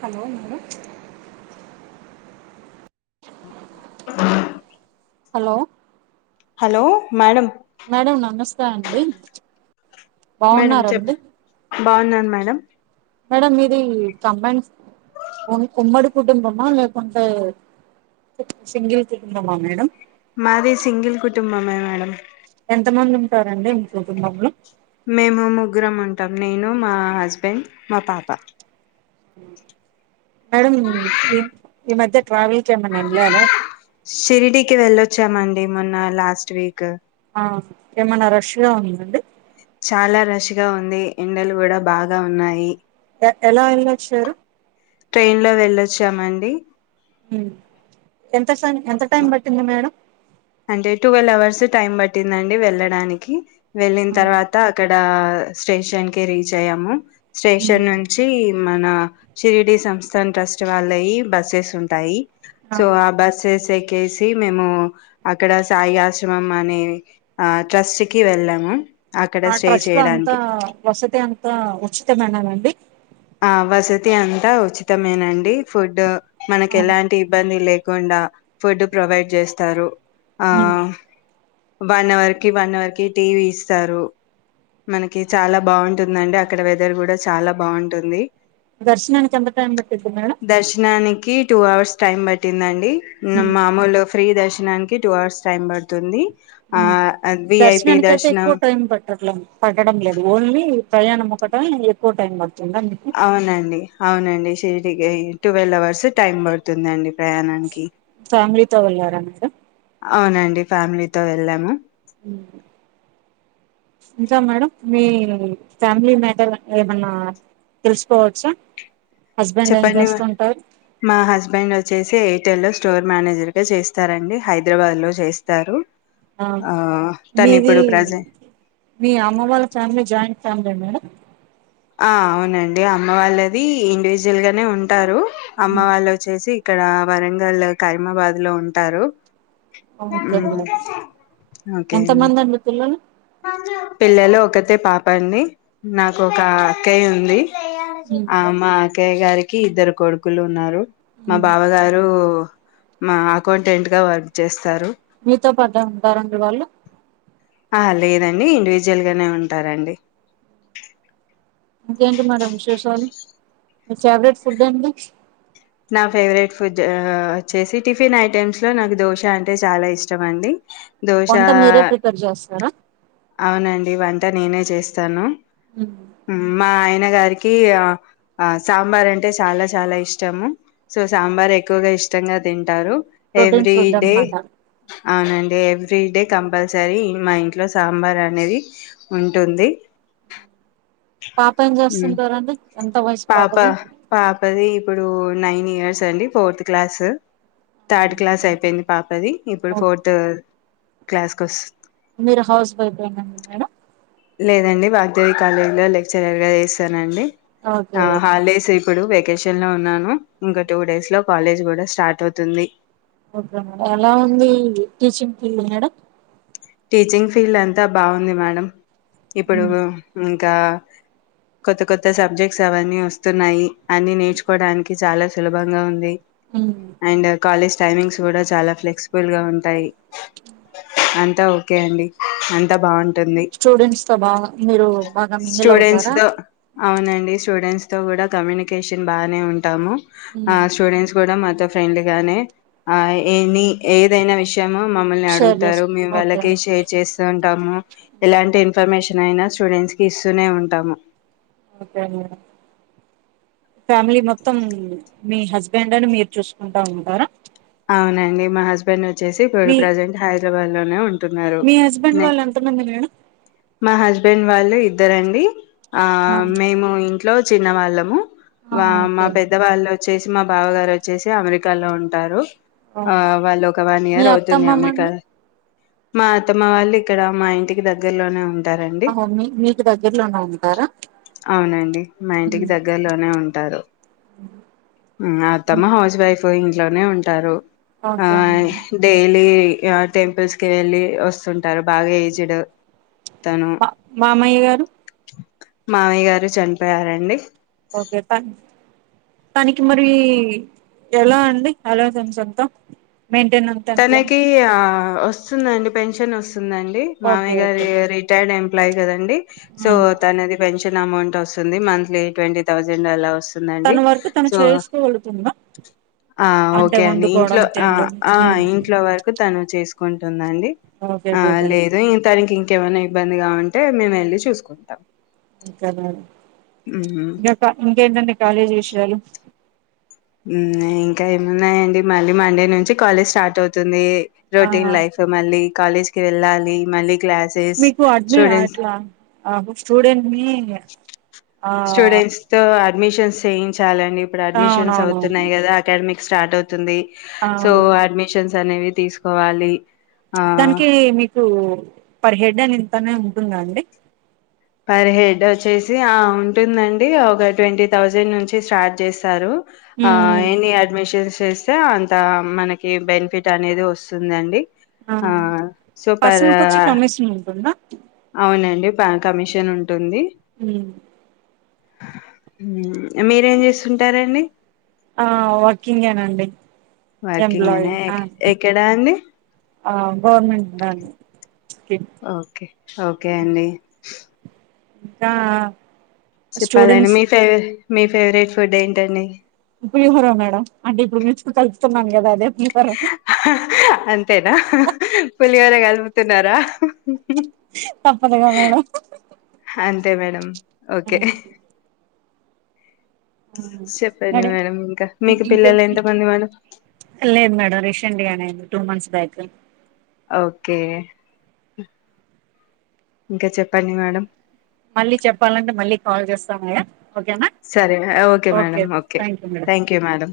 Hello madam ఆ hello hello madam మేడ నమస్తే తండి మేడం చెప్పం బాగున్నాను మేడం మేడం మీది కబన్ ఉమ్మడి కుటుంబమా లేకుంటే సింగిల్ కుటుంబమా మేడం మాది సింగిల్ కుటుంబమ మేడం స్తారండి మీ కుటుంబంలో మేము ముగ్గురం ఉంటాం నేను మా హస్బెండ్ మా పాప మేడం ఏం ఈ మధ్య ట్రావెల్ కి ఏమైనా వెళ్ళారా షిరిడికి వెళ్ళొచ్చామండి మన్నా లాస్ట్ వీక్ ఆ ఏమన్నా రష్గా ఉందండి చాలా రష్గా ఉంది ఎండలు కూడా బాగా ఉన్నాయి ఎ ఎలా వెన్నొచ్చారు వచ్చామండి ఎ ఎ ఎంత టైం పట్టింది మేడం అంటే టువెల్వ్ అవర్స్ టైం పట్టిందండి వెళ్ళడానికి వెళ్ళిన తర్వాత అక్కడ స్టేషన్ కి రీచ్ అయ్యాము స్టేషన్ నుంచి మన షిరిడి సంస్థాన్ ట్రస్ట్ వాళ్ళయి బస్సెస్ ఉంటాయి సో ఆ బసెస్ కెసి మేము అక్కడ సాయి ఆశ్రమం అనే ఆ ట్రస్ట్ కి వెళ్ళాము అక్కడ ఆ స్టే ట్రస్ట్ లో అంతా చేయడానికి వసతి అంతా ఉచితమైననండి ఆ వసతి అంతా ఉచితమేనండి ఫుడ్ మనకి ఆ ఎలాంటి ఇబ్బంది లే కుండా ఫుడ్ ప్రొవైడ్ చేస్తారు ఆ ఉమ్ వన్ అవర్ కి వన్ అవర్ కి టీవీ ఇస్తారు మనకి చాలా బాగుంటుందండి అక్కడ వెదర్ కూడా చాలా బాగుం ఉంటుంది దర్శనం ఎంతా టైమ్బటిది మేడం దర్శనానికి టూ అవర్స్ టైమ్ పట్టిందండి మామూలు ఫ్రీ దర్ష్ నానికి టూ అవర్స్ టైం పడుతుంది ఆ ఉమ్ విఐపి దర్శనానికి అయితే దర్శనం ఎక్కువ టైం పెట్టట్లే పట్టడం లేదు ఓన్లీ ప్రయాణం ఒక్కటే ఎక్కువ టైం పడుంది అవునండి అవునండి [unintelligible] ట్వెల్వ్ అవర్స్ టైం పడుతుందండి ప్రయాణానికి ఫ్యామిలీతో వెళ్ళారా మీరు అవునండి ఫ్యామిలీతో వెళ్ళాము ఇంకా మేడం మీ ఫ్యామిలీ మ్యాటర్ ఏమన్నా తెలుసుకోవచ్చా హస్బెండ్ ఏం చెప్పండి చేస్తుంటారు మా హస్బెండ్ వచ్చేసి రల్లో స్టోర్ మేనేజర్ గా చేస్తారండి హైదరాబాద్ లో చేస్తారు ఆ తను మీది ఇప్పుడు ప్రజె మీ అమ్మ వాళ్ళ ఫ్యామిలీ జాయింట్ ఫ్యామిలీ మేడం ఆ అవునండి అమ్మ వాళ్ళది ఇండివిజువల్ గానే ఉంటారు అమ్మ వాళ్ళు వచ్చేసి ఇక్కడ వరంగల్ కైమాబాద్ లో ఉంటారు ఓకే మ్మ్ మేడం ఎంత మంది అండి పిల్లలు పిల్లలు ఒకతే పాప అండి నాకు ఒక అక్కయి ఉంది ఆ మా అక్కయ్య గారికి కి ఇద్దరు కొడుకులు ఉన్నారు మా బావగారు మా అకౌంటెంట్ గా వర్క్ చేస్తారు మీతో పాటే ఉంటారండి వాళ్ళు ఆ లేదండి ఇండివిజువల్గానే ఉంటారండి ఇంకేంటి మేడం విశేషాలు మీ ఫేవరెట్ ఫుడ్ ఏంటి నా ఫేవరెట్ ఫుడ్ వచ్చేసి టిఫిన్ ఐటమ్స్ లో నాకు దోశ అంటే చాలా ఇష్టం అండి దోశ వంట మీరే ప్రిపేర్ చేస్తారా అవునండి వంట నేనే చేస్తాను మా ఆయ నాయన గారికి ఆ సాంబార్ అంటే చాలా చాలా ఇష్టము సో సాంబార్ ఎక్కువగా ఇష్టంగా తింటారు ప్రోటీన్ ఫుడ్ డే అనమాట అవునండి ఎవ్రీ డే కంపల్సరీ మా ఇంట్లో సాంబార్ అనేది ఉంటుంది పాప ఏం హ్మ్, చేస్తుంటారండి ఎంత వయసు పాప పాపది పాపది ఇప్పుడు నైన్ ఇయర్స్ అండి ఫోర్త్ క్లాస్ థర్డ్ క్లాస్ అయిపోయింది పాపది ఇప్పుడు ఫోర్త్ క్లాస్ కో మీరు హౌస్ వైఫ్ యేన మేడం లేదండి వాగ్దేవి కాలేజ్ లో లెక్చరర్ గా చేస్తానండి ఓకే ఓకే ఆ హాలిడేస్ ఇప్పుడు వెకేషన్ లో ఉన్నాను ఇంకా టూ డేస్ లో కాలేజ్ కూడా స్టార్ట్ అవుతుంది ఓకే మేడం ఎలా ఉంది teaching field madam teaching field అంతా బాగుంది మేడం ఇప్పుడు మీ ఇంకా కొత్త కొత్త సబ్జెక్ట్స్ అవన్నీ వస్తున్నాయి అన్ని నేర్చుకోవడానికి చాలా సులభంగా ఉంది అండ్ కాలజ్ టైమింగ్స్ కూడా చాలా ఫ్లెక్సిబుల్ గా ఉంటాయి అ అంత ఓకే అండి అంతా బాగుం స్టూడెంట్స్ తో బాగా మీరు బాగా మింగిల్ స్టూడెంట్స్ అవుతారా తో అవునండి స్టూడెంట్స్ తో కూడా కమ్యూనికేషన్ బాగానే ఉంటాము ఆ స్టూడెంట్స్ కూడా మ ఫ్రెండ్ గానే ఆ ఎనీ ఏదైనా విష ము మమ్మల్ని షేర్ అడుగుతారు చేసుకో మేము ఓకే కి షేర్ చేస్తు ఉంటా ఎలాంటి ఇన్ఫర్మేషన్ అయినా స్టూడెంట్స్ కి ఇస్తూనే ఉంటాము ఓకే మేడం ఫ్యామిలీ మొత్తం మీ హస్బెండ్ని మీరు చూసుకుంటా ఉంటారా అవునండి మా హస్బెండ్ వచ్ వచ్చేసి ఇప్పుడు మీ ప్రజెంట్ హైదరాబాద్ నే ఉం ఉంటున్నారు మీ హస్బెండ్ వాళ్ళు ఎంతమంది మేడం మా హస్బెండ్ వాళ్ళు ఇద్దరండి ఆ మేము ఇంకా లో చిన్నవాళ్ళము ఆ వా మా ఓకే పెద్దవాళ్ళు వచ్చేసి మా బావ గారు వచ్చేసి అమెరికాలో ఉంటారు ఆ వాళ్ళ ఒక వన్ మీ ఇయర్ అవుతుంది అత్తమ్మ అమెరికా మండి మా అత్తమ్మ వాళ్ళు ఇక్కడ మా ఇంటికి దగ్గరలోనే ఉంట ఉంటారండి అహో మీ మీకు దగ్గరలోనే ఉంటారా అవునండి మా ఇంటికి దగ్గరలోనే ఉంటారు ఉ అత్తమ్మ హౌస్ వైఫ్ ఇ ఇంట్లోనే ఉంట ఉంటారు ఓకే ఆహ్ అండి డెలీ య టెంపుల్స్ కి వెళ్ళి వస్తుంటారు బాగా ఏజ్డ్ మా మామయ్య గారు మావయ్య గారు చనిపోయారండి ఓకే తన్ తనికి మరి ఎలా అండి ఆలోచించి చెప్దాం తనకి ఆ వస్తుందండి పెన్షన్ వస్తుంది వస్తుందండి ఓకే మామయ్య గారి ఓకే రిటైర్డ్ ఎం అప్లై కదండి సో ఆ తనది పెన్షన్ అమౌంట్ వస్తుంది మంత్లీ ట్వంటీ థౌసండ్ అలా వస్తుంది తన వరకు తను చేసుకో గలుగుతున్నాడా ఆ! అంటే ఓకే అండి. వండుకోవడం ఇంట్లో ఆ! తినడం ఆ ఉమ్ ఇంట్లో వరకు తను చేసుకుంటుంది ద అండి ఓకే ఆ గుడ్ అండి లేదు ఇ తననికి ఇంకేమన్నా ఇబ్బందిగా ఉంటే మేము వెళ్ళి చూసుకుంటాం ఇంకా రాడు హుహు. ఇంకా ఇంకేంటండి కాలేజీ విషయాలు ఇంకా ఏమున్నాయండి మళ్ళీ మండే నుంచి కాలేజ్ స్టార్ట్ అవుతుంది ఆ రొటీన్ లైఫ్ మళ్ళీ కాలేజ్ కి వెళ్ళాలి మళ్ళీ క్లాసెస్ మీకు అద్వి స్టూడెంట్స్ అట్లా ఆ స్టూడెంట్ మీ ఆ స్టూడెంట్స్‌తో అడ్మిషన్స్ చేయించాలి ఇప్పుడు అడ్మిషన్స్ అవునవును అవుతున్నాయి కదా అకాడమిక్ స్టార్ట్ అవుతుంది సో అవును అడ్మిషన్స్ అనేవి తీసుకోవాలి ఆ! దానికి మీకు పర్ హెడ్ అని ఇంత అని దా అండి పర్ హెడ్ వచ్చేసి ఆ ఉంటుందండి ఒక ట్వంటీ థౌజండ్ నుంచి స్టార్ట్ చేస్తారు ఆ ఉమ్ ఎన్ని అడ్మిషన్స్ చేస్తే అంత మనకి బెనిఫిట్ అనేది వస్తుందండి ఆ సో పర్ పర్సన్ కొచ్చి కమిషన్ ఉంటుందా అవునండి కమిషన్ ఉంటుంది ఉమ్ ఉ మీరేం చేస్తుంటారండి ఆ వర్కింగేనండి వర్కింగ్ ఎంప్లాయీ అనే ఆ ఎక్కడా అండి ఆ గవర్నమెంట్ దనీ కి ఓకే ఓకే అండి ఇంకా చెప్పాలండి స్టూడెంట్స్ మీ ఫేవరే మీ ఫేవరెట్ ఫుడ్ ఏంటండి పులిహోర మేడం అంటే ఇప్పుడు మీ చూ కలుస్తున్నాను కదా అదే పులిహోర అంతేనా పులిహోర కల్ పూ తున్నారా తప్పదుగా మేడం అంతే మేడమ్ ఓకే హ్మ్ చెప్పండి మేడం ఇంకా మీకు ఇంక పిల్లలు ఎంత మంది మేడం లేదు మేడం రిషన్ డియా టూ మంత్స్ [unintelligible] ఓకే ఇంకా చెప్పండి మేడం మళ్ళీ చెప్పాలంటే మళ్ళీ కాల్ చేస్తా మేడమ్ సరే okay madam okay thank you madam